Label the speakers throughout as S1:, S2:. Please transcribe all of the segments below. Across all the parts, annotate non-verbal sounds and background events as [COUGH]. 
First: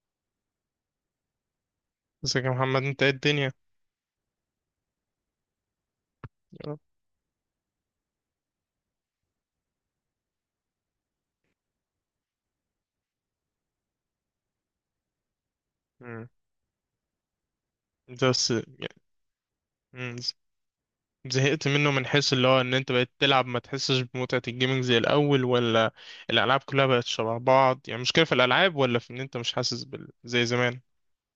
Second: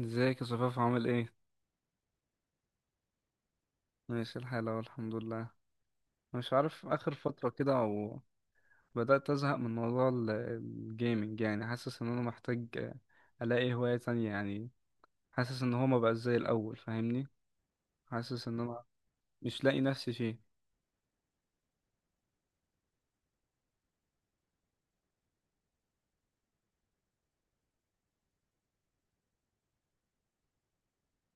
S1: ازيك يا صفاف، عامل ايه؟
S2: ازيك يا محمد؟ انت ايه الدنيا؟
S1: ماشي الحال اهو، الحمد لله. مش
S2: يا رب.
S1: عارف، اخر فتره كده او بدات ازهق من موضوع الجيمنج. يعني حاسس ان انا محتاج، الاقي هوايه تانية يعني. حاسس ان هو ما بقى
S2: مم.
S1: زي الاول، فاهمني؟
S2: انت
S1: حاسس
S2: بس
S1: ان انا
S2: يعني-
S1: مش لاقي نفسي
S2: مم.
S1: فيه.
S2: زهقت منه من حيث اللي هو ان انت بقيت تلعب ما تحسش بمتعة الجيمنج زي الاول، ولا الالعاب كلها بقت شبه بعض؟ يعني مشكلة في الالعاب، ولا في ان انت مش حاسس زي زمان؟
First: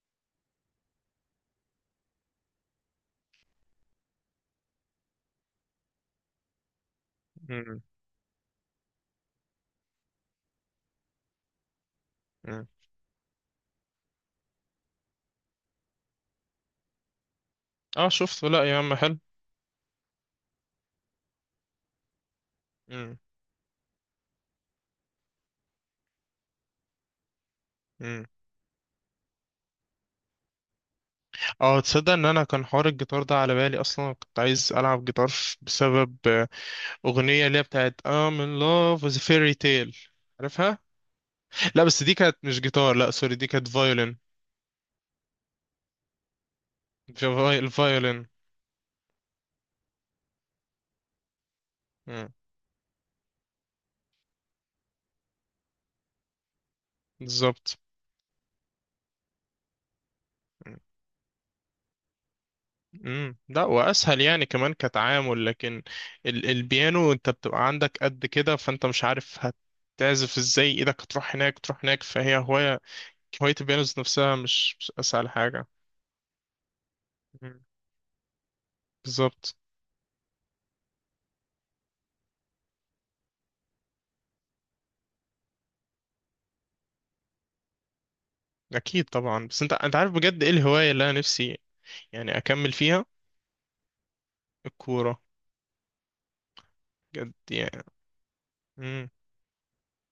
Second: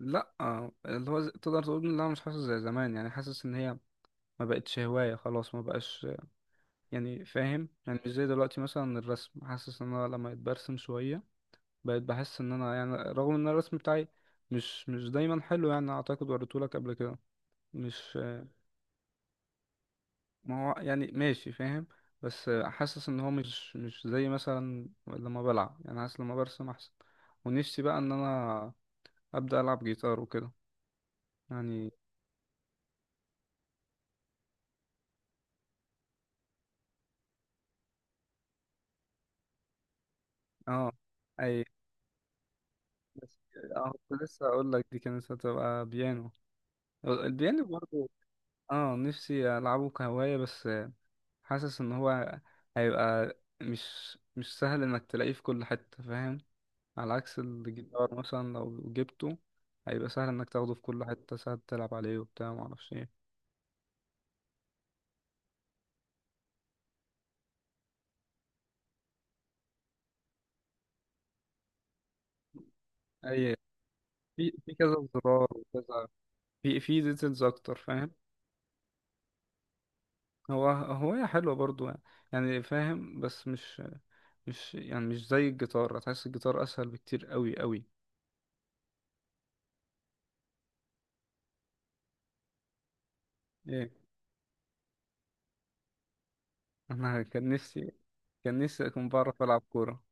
S1: لا، اللي هو تقدر تقول ان انا مش حاسس زي زمان، يعني حاسس ان هي ما بقتش هوايه خلاص، ما بقاش يعني فاهم.
S2: مم.
S1: يعني مش زي دلوقتي مثلا الرسم، حاسس ان انا لما اتبرسم شويه بقيت بحس ان
S2: مم.
S1: انا، يعني رغم ان الرسم بتاعي مش دايما حلو يعني، اعتقد وريتهولك قبل كده.
S2: اه،
S1: مش
S2: شفت. لا يا عم، حلو.
S1: ما هو يعني ماشي فاهم. بس حاسس
S2: مم.
S1: ان هو مش زي مثلا لما بلعب، يعني حاسس لما برسم احسن. ونفسي بقى ان
S2: مم.
S1: انا ابدا العب جيتار وكده
S2: اه،
S1: يعني.
S2: تصدق ان انا كان حوار الجيتار ده على بالي اصلا. كنت عايز العب جيتار بسبب اغنية اللي هي بتاعت I'm in love with a fairy tale. عارفها؟
S1: اه. اي.
S2: لا، بس دي كانت مش جيتار. لا سوري،
S1: بس
S2: دي كانت
S1: اه،
S2: violin.
S1: كنت لسه اقول لك دي كانت هتبقى بيانو.
S2: في
S1: البيانو برضه.
S2: الفايولين.
S1: اه، نفسي العبه كهواية بس. حاسس ان
S2: مم.
S1: هو هيبقى مش سهل انك تلاقيه في كل حتة فاهم. على عكس
S2: بالظبط.
S1: الجيتار مثلا، لو جبته هيبقى سهل انك تاخده
S2: مم.
S1: في كل حتة، سهل تلعب عليه وبتاع معرفش ايه.
S2: مم. لا، واسهل يعني كمان كتعامل، لكن البيانو انت بتبقى عندك قد كده، فانت مش عارف هتعزف ازاي، ايدك هتروح هناك تروح هناك، فهي هواية. هواية
S1: اي،
S2: البيانو ذات نفسها
S1: في
S2: مش
S1: كذا
S2: اسهل
S1: زرار
S2: حاجة.
S1: وكذا، في ديتيلز
S2: مم.
S1: اكتر فاهم.
S2: بالظبط.
S1: هو هواية حلوة برضو يعني، يعني فاهم. بس مش يعني مش زي الجيتار، هتحس الجيتار اسهل بكتير قوي قوي.
S2: اكيد طبعا، بس انت عارف بجد ايه الهواية اللي انا نفسي يعني اكمل فيها؟
S1: ايه.
S2: الكورة.
S1: انا
S2: بجد
S1: كان
S2: يعني.
S1: نفسي، اكون
S2: مم.
S1: بعرف العب كورة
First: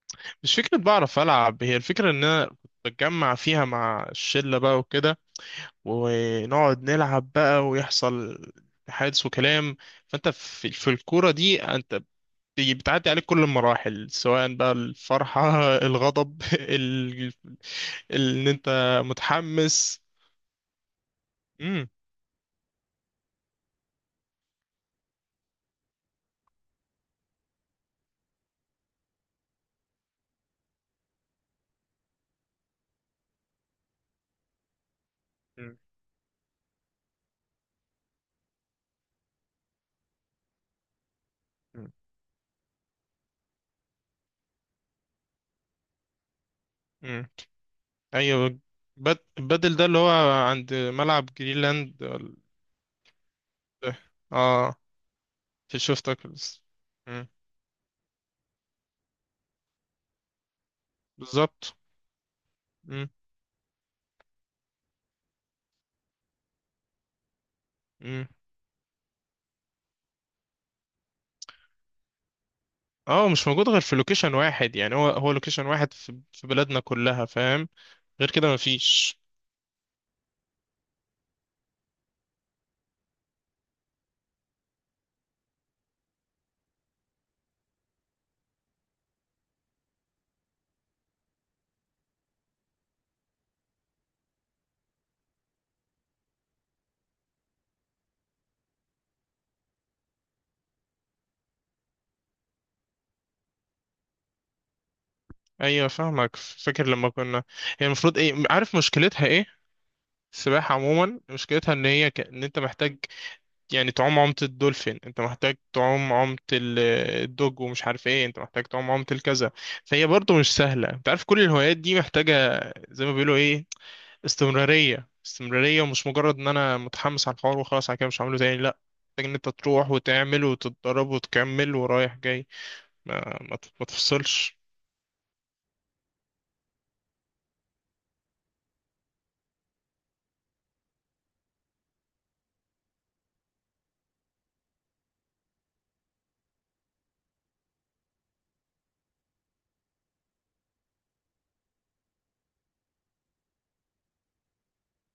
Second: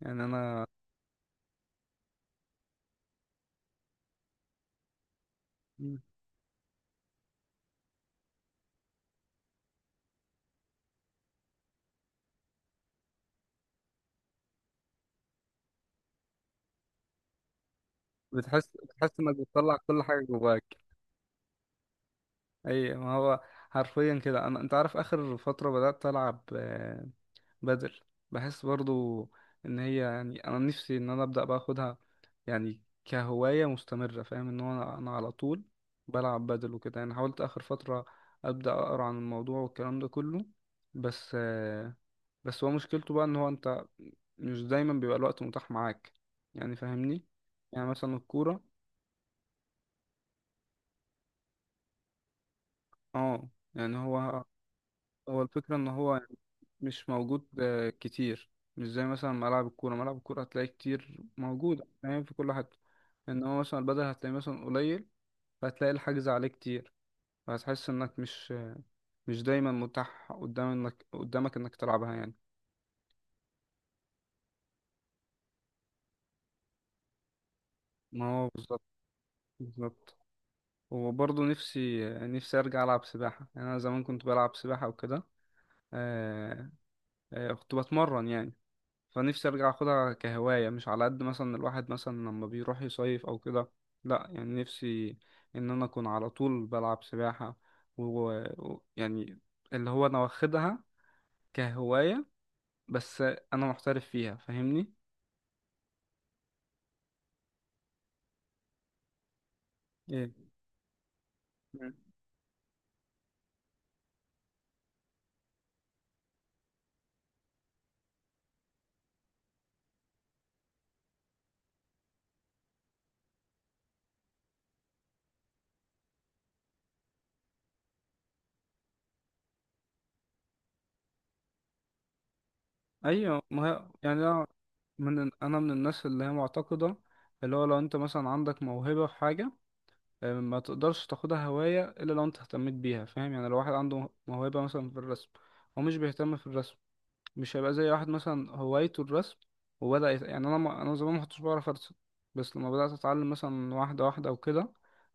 S1: يعني
S2: مش
S1: انا.
S2: فكرة بعرف العب، هي الفكرة ان انا كنت بتجمع فيها مع الشلة بقى وكده، ونقعد نلعب بقى، ويحصل حادث وكلام. فانت في الكورة دي انت بتعدي عليك كل المراحل، سواء بقى الفرحة [LAUGHS] الغضب [LAUGHS] ان
S1: بتحس
S2: انت
S1: بتحس انك بتطلع
S2: متحمس.
S1: كل حاجة جواك.
S2: امم.
S1: اي ما هو، حرفيا كده انا، انت عارف اخر فترة بدأت العب بدل. بحس برضو ان هي، يعني انا نفسي ان انا ابدأ باخدها يعني كهواية مستمرة فاهم. ان هو انا على طول بلعب بدل وكده. يعني حاولت اخر فترة ابدأ اقرا عن الموضوع والكلام ده كله، بس بس هو مشكلته بقى ان هو انت مش دايما بيبقى الوقت متاح معاك يعني، فاهمني؟
S2: امم.
S1: يعني مثلا
S2: ايوه،
S1: الكورة.
S2: بدل ده اللي هو عند ملعب جرينلاند، ولا-
S1: اه، يعني
S2: إيه؟
S1: هو
S2: اه،
S1: هو الفكرة
S2: في
S1: إن هو
S2: شفتك.
S1: يعني مش
S2: امم.
S1: موجود كتير. مش زي مثلا ملعب الكورة، ملعب الكورة هتلاقي كتير
S2: بالظبط.
S1: موجود فاهم في كل حتة. إن هو مثلا البدل هتلاقي مثلا قليل، فهتلاقي الحجز عليه كتير، فهتحس إنك
S2: امم.
S1: مش دايما متاح قدام، إنك قدامك إنك تلعبها يعني.
S2: اه، مش موجود غير في لوكيشن واحد. يعني هو لوكيشن واحد في بلادنا كلها، فاهم؟
S1: ما
S2: غير
S1: هو
S2: كده
S1: بالظبط.
S2: مفيش.
S1: بالظبط. وبرضه نفسي أرجع ألعب سباحة. يعني أنا زمان كنت بلعب سباحة وكده، آه، كنت بتمرن يعني. فنفسي ارجع اخدها كهواية، مش على قد مثلا الواحد مثلا لما بيروح يصيف او كده، لا يعني نفسي ان انا اكون على طول بلعب سباحة، ويعني اللي هو انا واخدها كهواية، بس انا محترف فيها فاهمني.
S2: ايوه، فاهمك. فاكر لما كنا، هي المفروض ايه؟ عارف مشكلتها ايه؟
S1: ايه.
S2: السباحة عموما مشكلتها ان
S1: مم.
S2: هي ان انت محتاج يعني تعوم عومة الدولفين، انت محتاج تعوم عومة الدوج ومش عارف ايه، انت محتاج تعوم عومة الكذا. فهي برضو مش سهلة. انت عارف كل الهوايات دي محتاجة زي ما بيقولوا ايه، استمرارية استمرارية، ومش مجرد ان انا متحمس على الحوار وخلاص، على كده مش هعمله تاني. لا، محتاج ان انت تروح وتعمل وتتدرب وتكمل ورايح جاي.
S1: ايوه ما هي
S2: ما
S1: يعني انا،
S2: تفصلش.
S1: انا من الناس اللي هي معتقدة، اللي هو لو انت مثلا عندك موهبة في حاجة، ما تقدرش تاخدها هواية الا لو انت اهتميت بيها فاهم. يعني لو واحد عنده موهبة مثلا في الرسم، هو مش بيهتم في الرسم، مش هيبقى زي واحد مثلا هوايته الرسم وبدأ يعني انا، ما... انا زمان ما كنتش بعرف ارسم. بس لما بدأت اتعلم مثلا واحدة واحدة وكده،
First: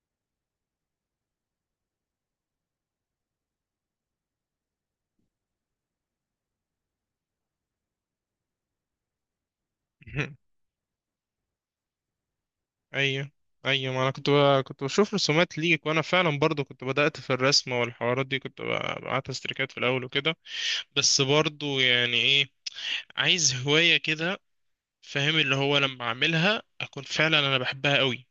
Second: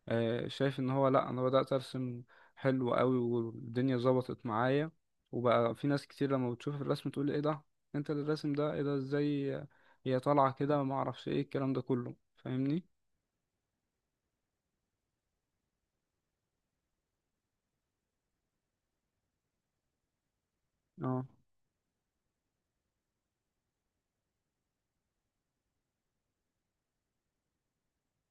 S1: شايف ان هو، لا، انا بدأت ارسم حلو قوي والدنيا ظبطت معايا. وبقى في ناس كتير لما بتشوف الرسم تقول لي: ايه ده؟ انت اللي الرسم ده، ايه ده؟ ازاي هي
S2: [LAUGHS]
S1: طالعة كده؟ ما اعرفش ايه الكلام ده كله، فاهمني؟
S2: ايوه، ايوه. ما انا كنت كنت بشوف رسومات ليك، وانا فعلا برضو كنت بدأت في الرسم، والحوارات دي كنت بعت استريكات في الاول وكده. بس
S1: اه،
S2: برضو يعني ايه، عايز هواية كده، فاهم؟ اللي هو لما اعملها اكون فعلا انا بحبها قوي.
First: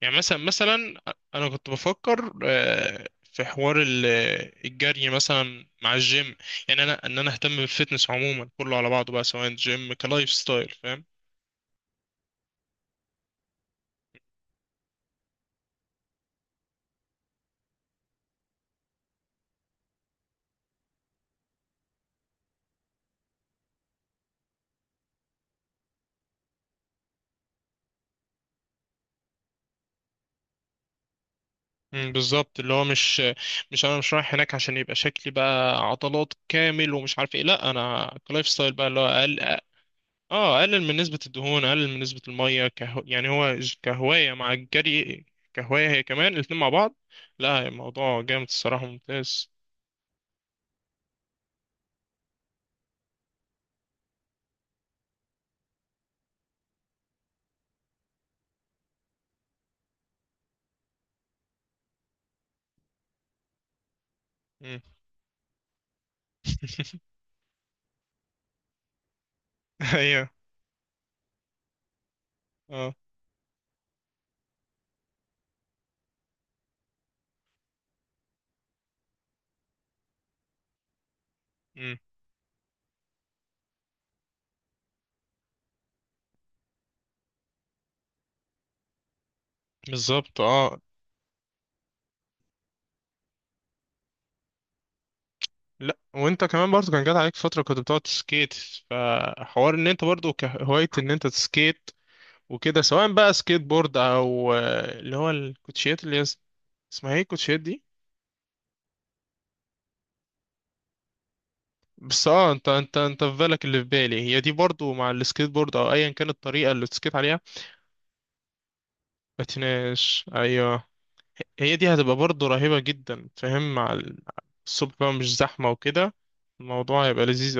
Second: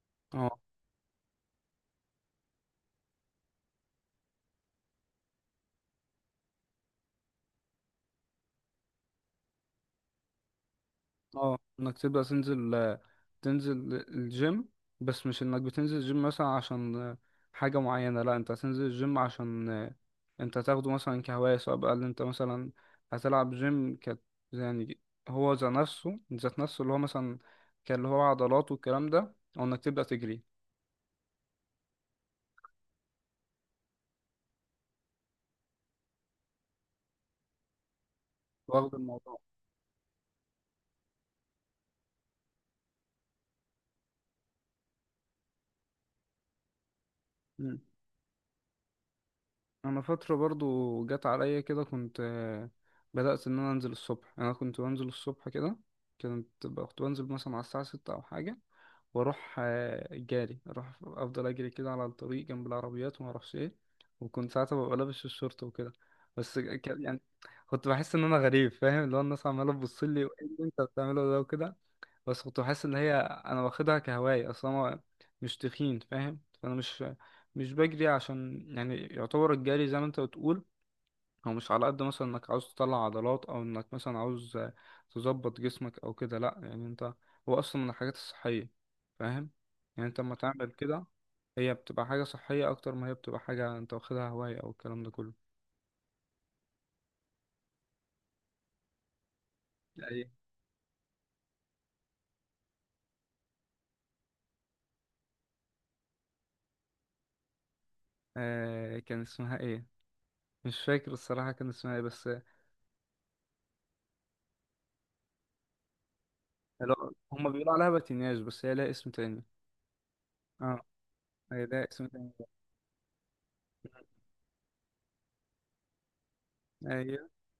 S2: يعني مثلا
S1: اه،
S2: مثلا انا كنت بفكر في حوار الجري مثلا مع الجيم. يعني انا ان انا اهتم بالفتنس عموما كله على بعضه بقى، سواء جيم كلايف ستايل، فاهم؟
S1: اه، انك تبدأ تنزل الجيم. بس مش انك بتنزل الجيم مثلا عشان حاجة معينة، لا، انت هتنزل الجيم عشان انت تاخده مثلا كهواية، سواء بقى اللي انت مثلا هتلعب جيم كت يعني، هو ذات نفسه اللي هو مثلا كان اللي هو عضلات والكلام ده، او انك تبدأ تجري.
S2: مم، بالظبط. اللي هو مش انا مش رايح هناك عشان يبقى شكلي بقى عضلات كامل ومش عارف ايه، لا انا كلايف ستايل بقى،
S1: واخد
S2: اللي هو
S1: الموضوع.
S2: اقل. اه، اقلل من نسبة الدهون، اقلل من نسبة المية كهو. يعني هو كهواية مع الجري، كهواية، هي كمان الاتنين مع بعض. لا
S1: مم.
S2: الموضوع جامد الصراحة، ممتاز.
S1: انا فترة برضو جت عليا كده كنت بدأت ان انا انزل الصبح. انا كنت بنزل الصبح كده، كنت بنزل مثلا على الساعة 6 او حاجة، واروح جاري، اروح افضل اجري كده على الطريق جنب العربيات وما اعرفش ايه. وكنت ساعتها
S2: مم.
S1: ببقى لابس الشورت وكده. بس
S2: [LAUGHS]
S1: يعني كنت بحس ان انا غريب فاهم، اللي هو الناس عماله
S2: [LAUGHS]
S1: تبص لي،
S2: ايوه.
S1: وايه اللي انت بتعمله ده وكده. بس كنت بحس
S2: اه.
S1: ان هي، انا واخدها كهوايه اصلا، انا مش تخين فاهم، فانا مش بجري عشان يعني يعتبر الجري زي ما انت بتقول، هو مش على
S2: امم.
S1: قد مثلا انك عاوز تطلع عضلات او انك مثلا عاوز تظبط جسمك او كده. لا يعني انت، هو اصلا من الحاجات الصحية فاهم. يعني انت لما
S2: بالظبط.
S1: تعمل
S2: اه.
S1: كده هي بتبقى حاجة صحية اكتر ما هي بتبقى حاجة انت واخدها هواية او الكلام ده كله.
S2: لا وانت كمان برضو، كان جات عليك فترة كنت بتقعد تسكيت، فحوار ان انت
S1: ايوه.
S2: برضو كهواية ان انت تسكيت وكده، سواء بقى سكيت بورد او اللي هو الكوتشيات اللي هي اسمها ايه الكوتشيات دي؟
S1: كان اسمها ايه، مش فاكر الصراحة كان اسمها ايه بس،
S2: بس اه، انت في بالك اللي في بالي. هي دي برضو مع السكيت بورد او ايا كانت الطريقة اللي
S1: لا
S2: تسكيت عليها.
S1: هما بيقولوا عليها باتيناج بس هي لها اسم تاني.
S2: بتناش
S1: اه،
S2: ايوه.
S1: هي
S2: هي
S1: لها
S2: دي
S1: اسم
S2: هتبقى
S1: تاني.
S2: برضو رهيبة جدا، فاهم؟ مع الصبح بقى مش زحمة وكده، الموضوع هيبقى
S1: ايوه،
S2: لذيذ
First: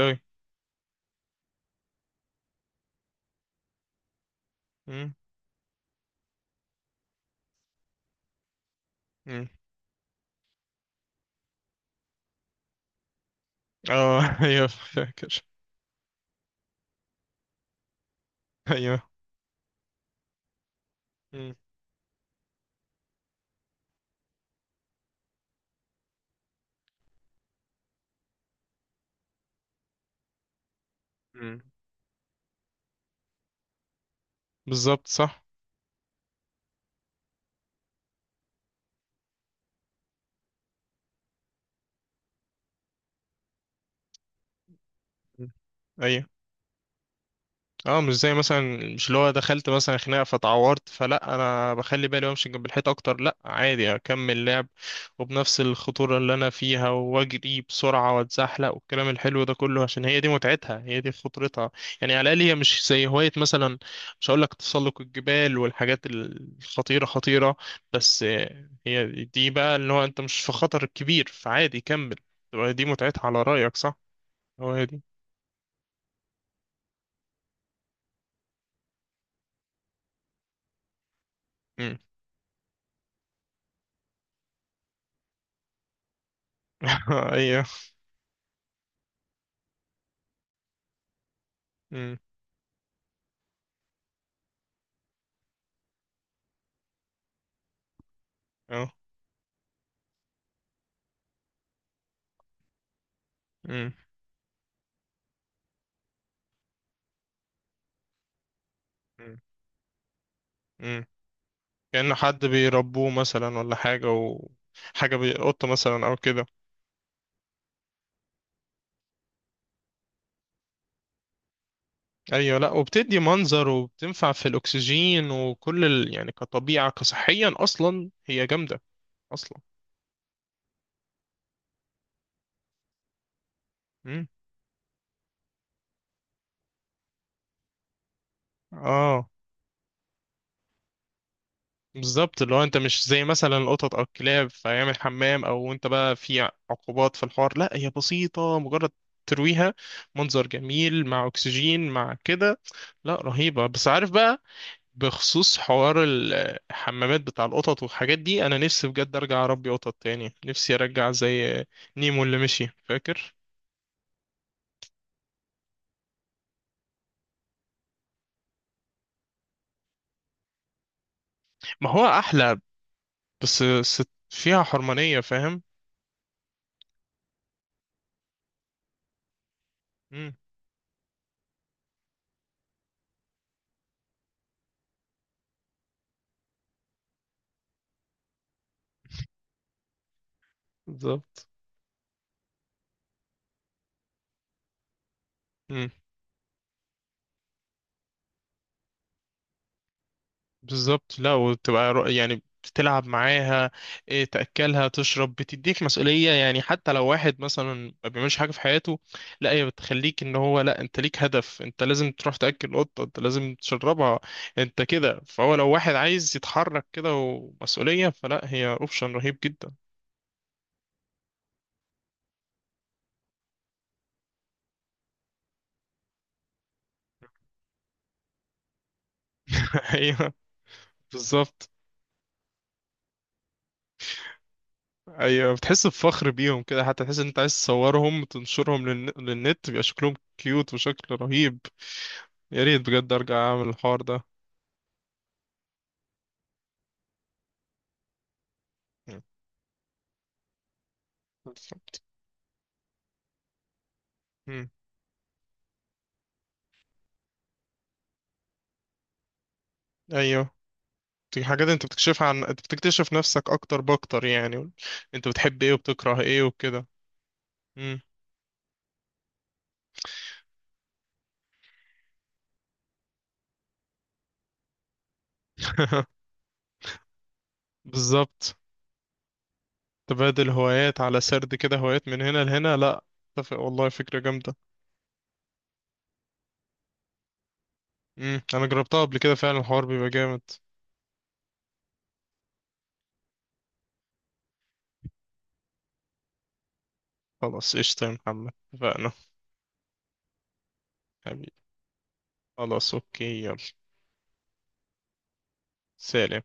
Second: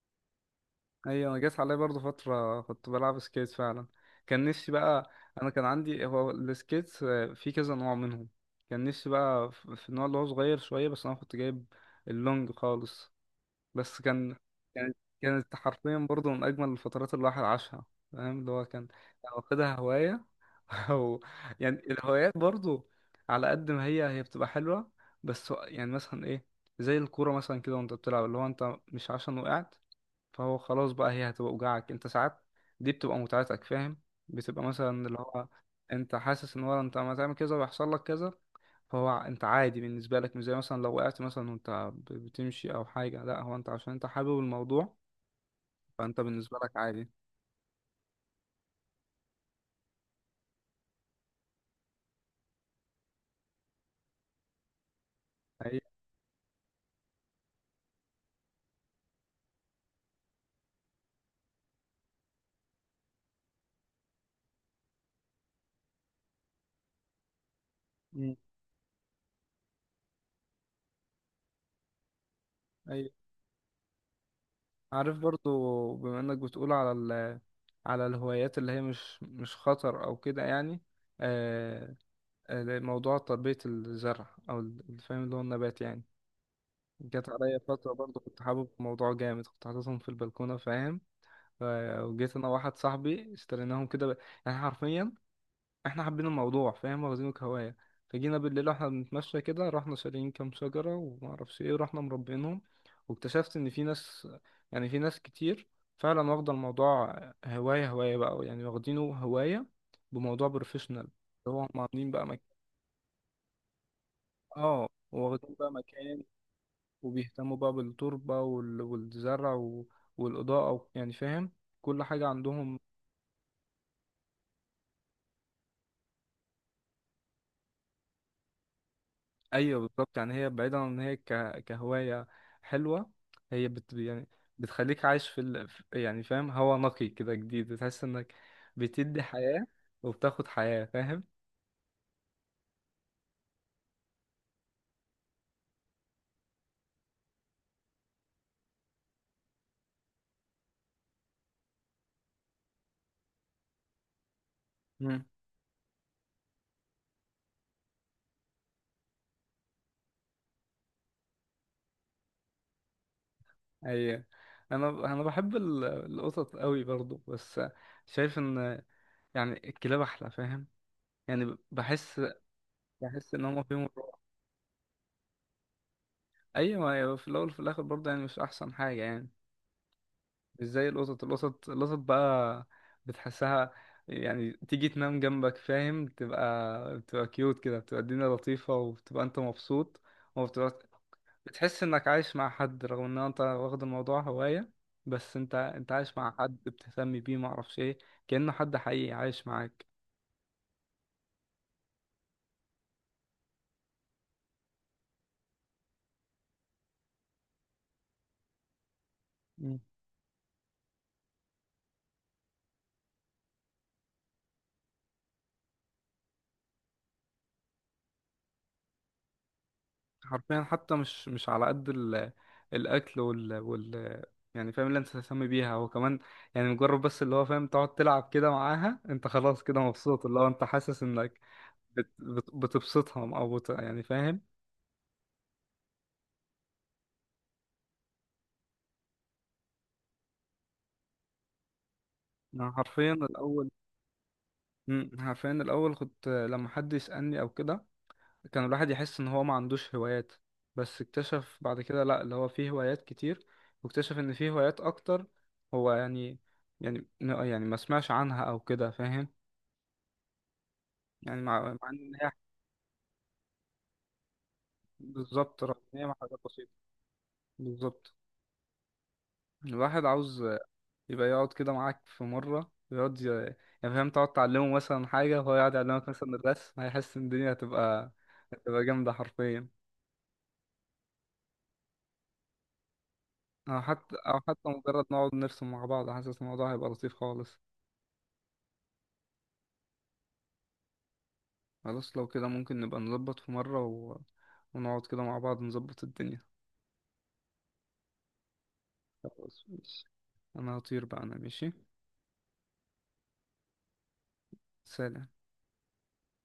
S1: ايوه، جت عليا برضو فتره كنت بلعب سكيت فعلا. كان نفسي بقى، انا كان عندي هو السكيت في كذا نوع منهم. كان نفسي
S2: قوي.
S1: بقى في النوع اللي هو صغير شويه، بس انا كنت جايب اللونج خالص. بس
S2: اه
S1: كان،
S2: [LAUGHS] ايوه
S1: كانت
S2: فاكر.
S1: كانت حرفيا برضو من اجمل الفترات اللي الواحد عاشها. فاهم، اللي هو كان،
S2: ايوه.
S1: واخدها هوايه [LAUGHS] او
S2: مم.
S1: يعني. الهوايات برضو، على قد ما هي بتبقى حلوه، بس يعني مثلا ايه، زي الكوره مثلا كده وانت بتلعب، اللي هو انت مش عشان وقعت فهو خلاص بقى هي هتبقى
S2: مم.
S1: وجعك انت ساعات، دي بتبقى متعتك فاهم. بتبقى مثلا
S2: بالظبط
S1: اللي
S2: صح.
S1: هو، انت حاسس ان هو انت ما تعمل كذا ويحصل لك كذا، فهو انت عادي بالنسبه لك، مش زي مثلا لو وقعت مثلا وانت بتمشي او حاجه، لا، هو انت عشان انت حابب الموضوع
S2: مم.
S1: فانت
S2: ايوه
S1: بالنسبه لك عادي.
S2: اه، مش زي مثلا، مش اللي هو دخلت مثلا خناقه فتعورت، فلا انا بخلي بالي وامشي جنب الحيط اكتر، لا عادي اكمل لعب. وبنفس
S1: اي،
S2: الخطوره اللي انا فيها، واجري بسرعه واتزحلق والكلام الحلو ده كله، عشان هي دي متعتها، هي دي خطرتها. يعني على الاقل هي مش زي هوايه مثلا، مش هقول لك تسلق الجبال والحاجات الخطيره خطيره. بس هي دي بقى اللي هو انت مش في خطر كبير فعادي كمل، تبقى دي
S1: اي.
S2: متعتها. على رايك صح؟ هو هي دي.
S1: عارف برضو بما انك بتقول على، على الهوايات اللي هي مش خطر او كده يعني، آه
S2: امم
S1: موضوع تربيه الزرع او فاهم اللي هو النبات يعني.
S2: [LAUGHS]
S1: جت عليا
S2: ايوه.
S1: فترة برضه كنت حابب الموضوع جامد، كنت حاططهم في البلكونة فاهم. ف-
S2: امم.
S1: وجيت أنا وواحد صاحبي اشتريناهم كده، يعني حرفيا احنا حابين الموضوع فاهم، واخدينه كهواية. فجينا بالليل واحنا بنتمشى كده، رحنا شاريين كام شجرة ومعرفش ايه، ورحنا مربينهم. واكتشفت إن في
S2: اه.
S1: ناس، يعني في ناس كتير فعلا واخدة الموضوع هواية، هواية بقى يعني، واخدينه
S2: مم.
S1: هواية بموضوع بروفيشنال،
S2: مم.
S1: اللي هو هم عاملين
S2: كأنه
S1: بقى
S2: حد
S1: مكان.
S2: بيربوه مثلا ولا حاجة،
S1: اه،
S2: وحاجة
S1: واخدين
S2: قطة
S1: بقى
S2: مثلا أو
S1: مكان،
S2: كده.
S1: وبيهتموا بقى بالتربة والزرع والإضاءة يعني فاهم كل حاجة
S2: أيوة، لأ
S1: عندهم.
S2: وبتدي منظر وبتنفع في الأكسجين وكل يعني كطبيعة كصحيا أصلا هي جامدة أصلا.
S1: أيوة بالظبط، يعني هي بعيدا عن إن هي كهواية حلوة. هي
S2: مم.
S1: يعني بتخليك عايش في يعني فاهم، هوا نقي كده جديد، بتحس إنك بتدي
S2: آه
S1: حياة وبتاخد حياة فاهم.
S2: بالظبط. اللي هو أنت مش زي مثلا القطط أو الكلاب فيعمل حمام، أو أنت بقى في عقوبات في الحوار. لأ هي بسيطة، مجرد ترويها، منظر جميل مع أكسجين مع كده. لأ رهيبة. بس عارف بقى،
S1: مم.
S2: بخصوص حوار الحمامات بتاع القطط والحاجات دي، انا نفسي بجد ارجع اربي قطط تاني، نفسي ارجع زي نيمو اللي مشي فاكر.
S1: أيوة، أنا بحب القطط قوي برضو، بس شايف إن، يعني الكلاب أحلى فاهم. يعني
S2: ما هو
S1: بحس
S2: احلى،
S1: بحس إن هما
S2: بس
S1: فيهم.
S2: ست فيها حرمانية، فاهم؟
S1: ايوه ما هي في الاول وفي الاخر برضه يعني مش احسن حاجه يعني،
S2: امم.
S1: مش زي القطط. القطط القطط بقى بتحسها، يعني تيجي تنام جنبك فاهم، تبقى بتبقى كيوت كده، بتبقى الدنيا لطيفه وبتبقى انت مبسوط وبتبقى،
S2: بالظبط.
S1: بتحس انك عايش مع حد رغم ان انت واخد الموضوع هوايه، بس انت عايش مع حد بتهتم بيه معرفش ايه، كأنه حد حقيقي عايش معاك.
S2: بالظبط. لا وتبقى يعني بتلعب معاها إيه، تأكلها تشرب، بتديك مسؤولية. يعني حتى لو واحد مثلا ما بيعملش حاجة في حياته، لا هي بتخليك ان هو لا انت ليك هدف، انت لازم تروح تأكل قطة، انت لازم تشربها انت كده. فهو لو واحد عايز يتحرك كده ومسؤولية، فلا هي اوبشن رهيب جدا.
S1: حرفيا، حتى مش على قد الاكل وال... وال يعني فاهم اللي انت تهتم بيها هو كمان. يعني مجرد بس، اللي هو فاهم تقعد تلعب كده معاها، انت خلاص كده
S2: [LAUGHS]
S1: مبسوط،
S2: ايوه.
S1: اللي هو انت حاسس انك
S2: بالظبط.
S1: بتبسطها او يعني فاهم.
S2: ايوه، بتحس بفخر بيهم كده، حتى تحس ان انت عايز تصورهم وتنشرهم للنت، بيبقى شكلهم كيوت وشكل رهيب. يا
S1: أنا
S2: ريت
S1: حرفيا
S2: بجد ارجع
S1: الاول،
S2: اعمل الحوار ده.
S1: مم، حرفيا الاول كنت لما حد يسألني او كده كان الواحد يحس ان هو ما عندوش هوايات، بس اكتشف بعد كده لا، اللي هو فيه هوايات كتير، واكتشف ان فيه
S2: مم.
S1: هوايات اكتر، هو يعني، ما سمعش عنها او كده فاهم.
S2: ايوه،
S1: يعني
S2: دي
S1: مع
S2: حاجات انت
S1: مع ان
S2: بتكشفها،
S1: هي،
S2: عن انت بتكتشف نفسك اكتر باكتر يعني، انت بتحب
S1: بالظبط،
S2: ايه
S1: رغم ان هي مع
S2: وبتكره
S1: حاجات
S2: ايه
S1: بسيطة.
S2: وكده. مم.
S1: بالظبط، الواحد عاوز يبقى يقعد كده معاك في مرة، يقعد يعني فاهم، تقعد تعلمه مثلا حاجة وهو يقعد يعلمك
S2: [LAUGHS]
S1: مثلا الرسم، هيحس ان الدنيا هتبقى،
S2: بالظبط.
S1: جامدة حرفيا.
S2: تبادل هوايات على سرد كده، هوايات من هنا لهنا، لا اتفق والله فكرة
S1: أو
S2: جامدة.
S1: حتى مجرد نقعد نرسم مع بعض، حاسس الموضوع هيبقى لطيف خالص.
S2: مم. انا جربتها قبل كده، فعلا الحوار بيبقى جامد.
S1: خلاص، لو كده ممكن نبقى نظبط في مرة و... ونقعد كده مع بعض نظبط الدنيا.
S2: خلاص قشطة يا محمد، اتفقنا.
S1: خلاص ماشي. أنا هطير بقى، أنا
S2: حبيبي،
S1: ماشي.
S2: خلاص اوكي، يلا.
S1: سلام.
S2: سلام.